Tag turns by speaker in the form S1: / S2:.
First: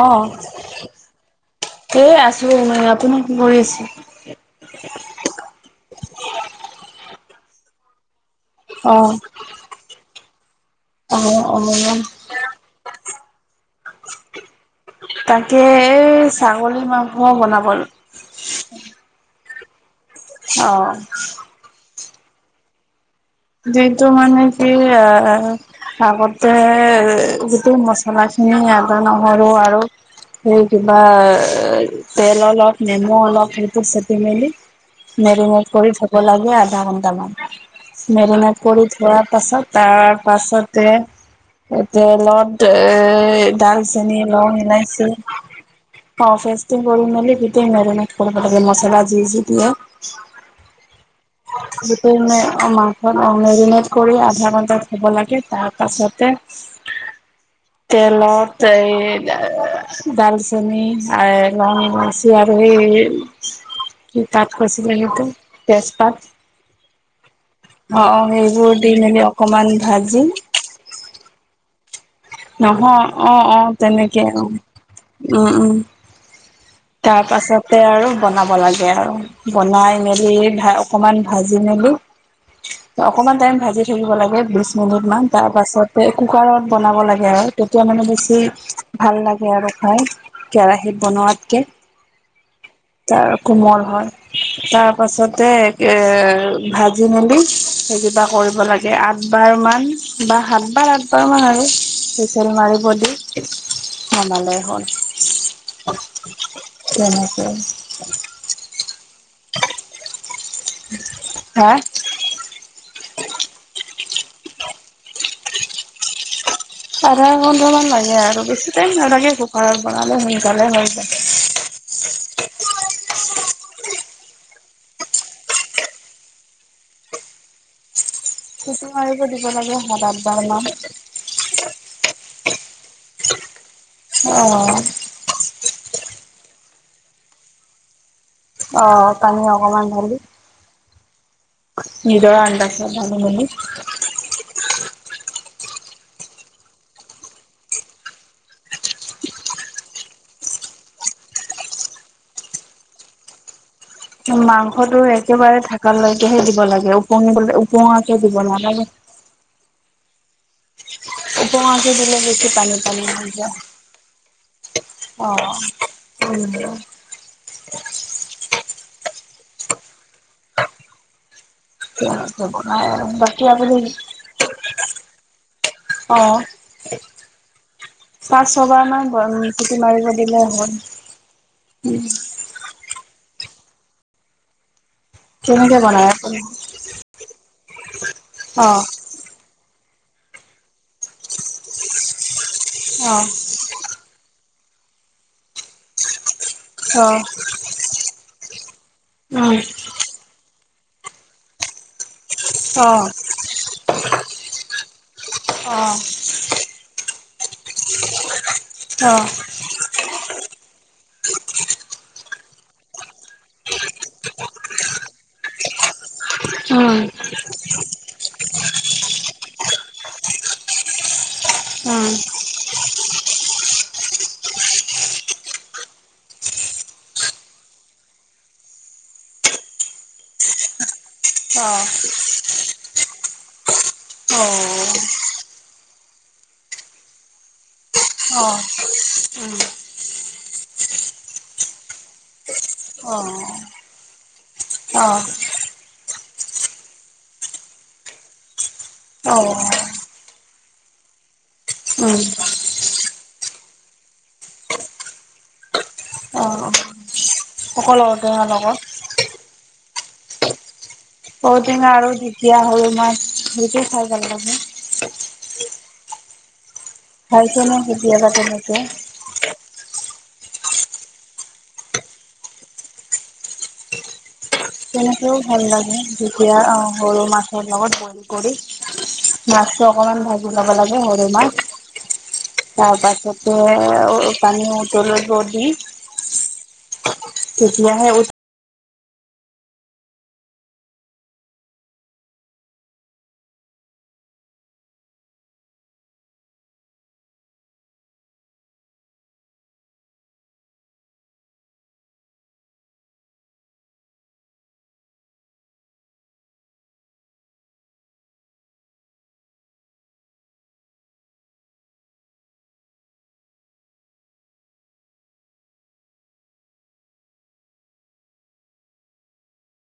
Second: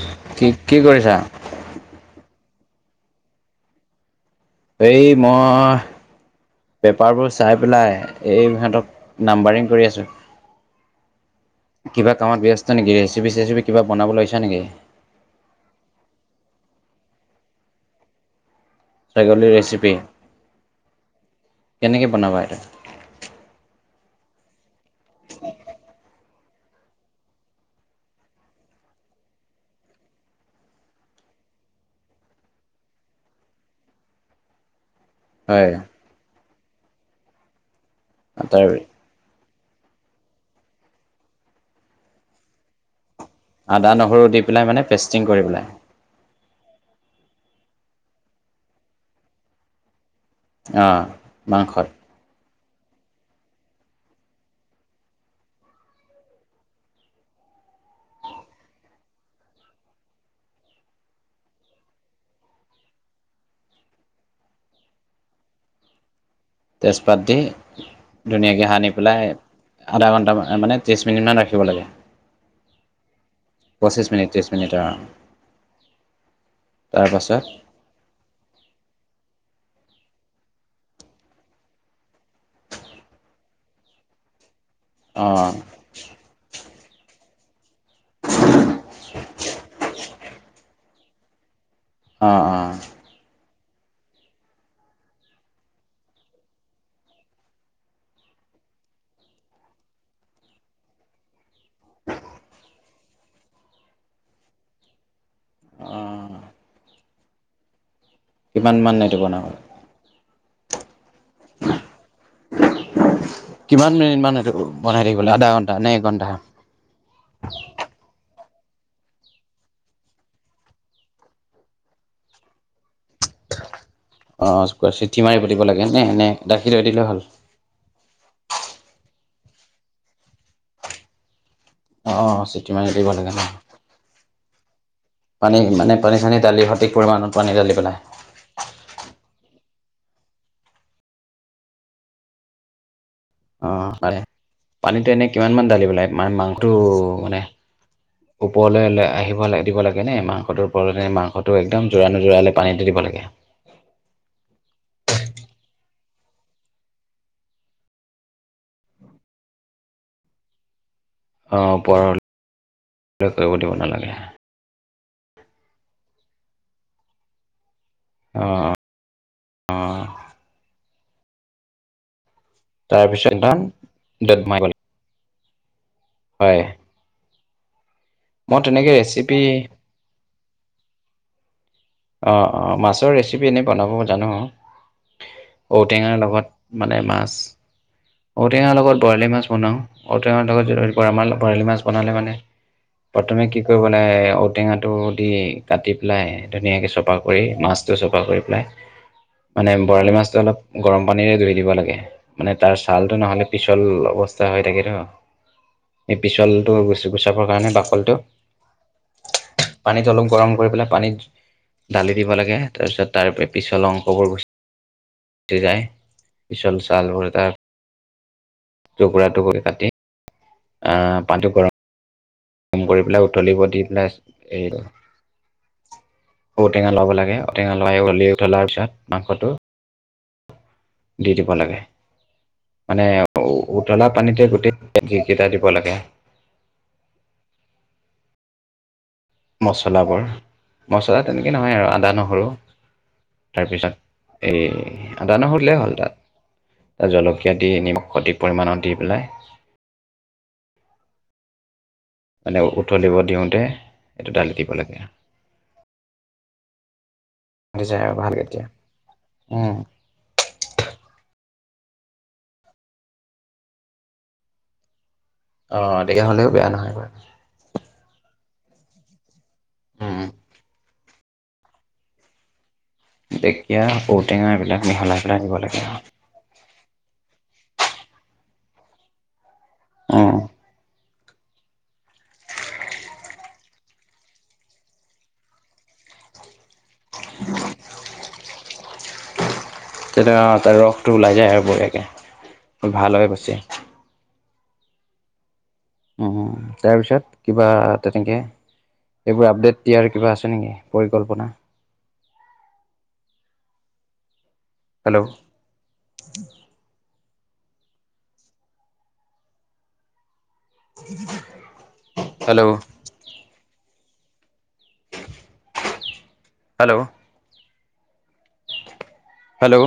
S1: অ'
S2: কি কি কৰিছা?
S1: আছে মানে আপোনাক কি কৰি আছে?
S2: এই মই পেপাৰবোৰ চাই পেলাই। ইহঁতক
S1: অ
S2: নাম্বাৰিং কৰি আছোঁ।
S1: অ অ
S2: কিবা কামত ব্যস্ত নেকি ৰেচিপি-চেচিপি কিবা বনাব লৈছা নেকি?
S1: তাকে এ ছাগলী মাংস বনাব আৰু।
S2: ছাগলীৰ ৰেচিপি
S1: অহ
S2: কেনেকে বনাবা এইটো?
S1: যিটো মানে কি এ ভাগত গোটেই মছলাখিনি আদ নহৰু আৰু সেই কিবা তেল অলপ নেমু অলপ সেইবোৰ চেপি মেলি। মেৰিনেট
S2: হয়
S1: কৰি থব লাগে আধা ঘন্টামান মেৰিনেট
S2: তাৰ
S1: কৰি থোৱা পাছত তাৰ পাছতে তলত এ দাল
S2: আদা
S1: চেনি
S2: নহৰু দি
S1: লং
S2: পেলাই মানে
S1: এলাইচি
S2: পেষ্টিং কৰি
S1: অ',
S2: পেলাই
S1: তাৰপিছত [unintelligible] মচলা জিজি দিয়ে।
S2: আহঁ মংস
S1: মাংস মেৰিনেট কৰি আধা ঘন্টা থব লাগে তাৰ পাছতে
S2: উ [inaudible]
S1: তেলত এ ডালচেনি লং ইলাইচি আৰু সেই কি তাত কছ জ তেজ পাত
S2: তেজপাত দি
S1: অ অ
S2: ধুনীয়াকৈ
S1: সেইবোৰ
S2: সানি
S1: দি মেলি
S2: পেলাই
S1: অকমান
S2: আধা
S1: ভাজি
S2: ঘণ্টান মানে ত্ৰিশ মিনিট মান ৰাখিব লাগে।
S1: নহয় অ-অ
S2: পঁচিছ
S1: তেনেকে
S2: মিনিট
S1: অ'
S2: ত্ৰিছ মিনিট অঁ
S1: উম-উম, তাৰ
S2: তাৰপাছত
S1: পাছতে আৰু বনাব লাগে আৰু। বনাই মেলি ভা অকমান ভাজি মেলি, অকমান টাইম ভাজি থাকিব লাগে বেছি। বহুতমান
S2: অঁ
S1: তাৰপাছতে কুকাৰত বনাব লাগে হয়। তেতিয়া মানে বেছি ভাল লাগে আৰু খাই কেৰাহিত বনোৱাতকে।
S2: অ-অ
S1: তাৰ কোমল হয়। তাৰ পাছতে এ ভাজি মেলি সেই কিবা কৰিব লাগে আধ বাৰ মান বা সাত বাৰ আাত বাৰ মান আৰু হুইচেল মাৰিব দি আমালৈ হ'ল।
S2: অঁ
S1: তেনেকে
S2: কিমান মান নাইটো বনাব
S1: হা
S2: কিমান বনাই থিবলে আধা ঘণ্টা নে এঘণ্টা।
S1: আধা ঘণ্টা মান লাগে আৰু বেছি ট নালাগে কুকাৰাৰত বনালে সোনকালে হৈ যায়।
S2: [unintelligible] অ', চিঠি মাৰি পতিব লাগে নে নে গাখীৰ ধৈ দিলে হল
S1: সুটু [unintelligible]
S2: অ', চিটি মাৰ দিব লাগে নহ
S1: অ',
S2: দালি সঠিক পৰিমাণত পানী ঢালি পেলাই
S1: অ', পানী অকমান ভঢালি নিদৰ আন্দাাজত
S2: অ, পানীতো এনে কিমান মান দঢালি বেলাই মান মাংসটো মানে ওপৰলৈ আহিব ল দিব লাগে নে মাংসটোৰ ওপৰ মাংসটো একদম জোৰা নো জোৰালে পানীতে দিব লাগে [inaudible]
S1: মাংসটো একেবাৰে থাকালৈকেহে দিব লাগে ওপঙিব ওঙাকে দিব নালাগে
S2: [inaudible] অ'
S1: দিল
S2: ওপৰলৈ
S1: বেছি পানী পানী হৈ
S2: কৰিব
S1: যায়
S2: দিব নালাগে
S1: অ', উম।
S2: অ', অ',। তাৰপিছত
S1: বাকি আ
S2: হয়
S1: [unintelligible] আহ, পাঁচ
S2: মই
S1: ছবাৰ
S2: তেনেকে
S1: মান
S2: ৰেচিপি
S1: চিটি মাৰিব দিলে হ'ল
S2: অ', অ মাছৰ ৰেচিপি এনেই বনাব জানো
S1: কেনেকে বনাই
S2: ঔটেঙাৰ
S1: আপুনি?
S2: লগত মানে মাছ। ঔটেঙাৰ
S1: অ',
S2: লগত বৰালি মাছ বনাওঁ। ঔটেঙাৰ লগত আমাৰ বৰালি মাছ বনালে মানে।
S1: অ',
S2: প্ৰথমে কি কৰিব লাগে ঔটেঙাটো দি কাটি পেলাই। ধুনীয়াকৈ
S1: অ'।
S2: চফা কৰি মাছটো চফা কৰি পেলাই
S1: অকল
S2: মানে বৰালি মাছটো অলপ। গৰম পানীৰে ধুই দিব লাগে মানে তাৰ ছালটো নহলে পিছল অৱস্থা হৈ থাকে তো এই পিছলটো হৈ গৈছো গুচাবৰ কাৰণে বাকলটো পানীত অলপ গৰম কৰি পেলাই পানীত। দালি দিব লাগে তাৰ পিছত তাৰ পিছল অংশ বোৰ গৈ চ যায় পিছল চালবৰে তাৰ টুকুৰা টুকুৰি কাটি আহ পানীটো গৰম কাম কৰি পেলাই উথলিব দি পেলাই এৰিল ঔটেঙা ল'ব লাগে ঔটেঙা লাই উলি উঠলাৰ পিছত মাংসটো দি দিব লাগে
S1: অ
S2: মানে উতলা পানীতে গোটেই যিকেইটা দিব লাগে। মচলাবোৰ মছলা তেনেকে নহয় আৰু আদা নহৰু তাৰপিছত এ আদা ন সুধিলে হ'ল তাত জলকীয়া দি নিমখ অধিক পৰিমাণত দি পেলাই
S1: অ',
S2: মানে উতলিব দিওঁতে এইটো দালি দিব লাগে
S1: অ',
S2: হৈ যায়
S1: সকলো
S2: আৰু ভাল
S1: ঔটেঙাৰ
S2: এতিয়া
S1: লগত
S2: উম।
S1: বদিনা আৰু যেতিয়া সৰু মাছ সেইকে খাই ভাল লাগে
S2: অ তেতিয়া হ'লেও বেয়া নহয়। বাৰু
S1: হয়ছেনে কেতিয়াবা তেনেকে।
S2: উম দেখিয়া ঔ টেঙা
S1: তেনেকেও ভাল লাগে দুখীয়া সৰু মাছৰ লগত বইল কৰি মাছটো অকমান
S2: উম,
S1: ভাজি লব লাগে সৰু মাছ তাৰ পাছতে পানী উতলিব দি। তেতিয়ােহে।
S2: তেতিয়া ত ৰসটো ওলাই যায় আৰু বঢীয়াকে ভাল হৈ গৈচে। উম তাৰপিছত কিবা তেনেকে এইবোৰ আপডেট দিয়াৰ কিবা আছে নেকি পৰিকল্পনা হেল্ল'। Hello hello hello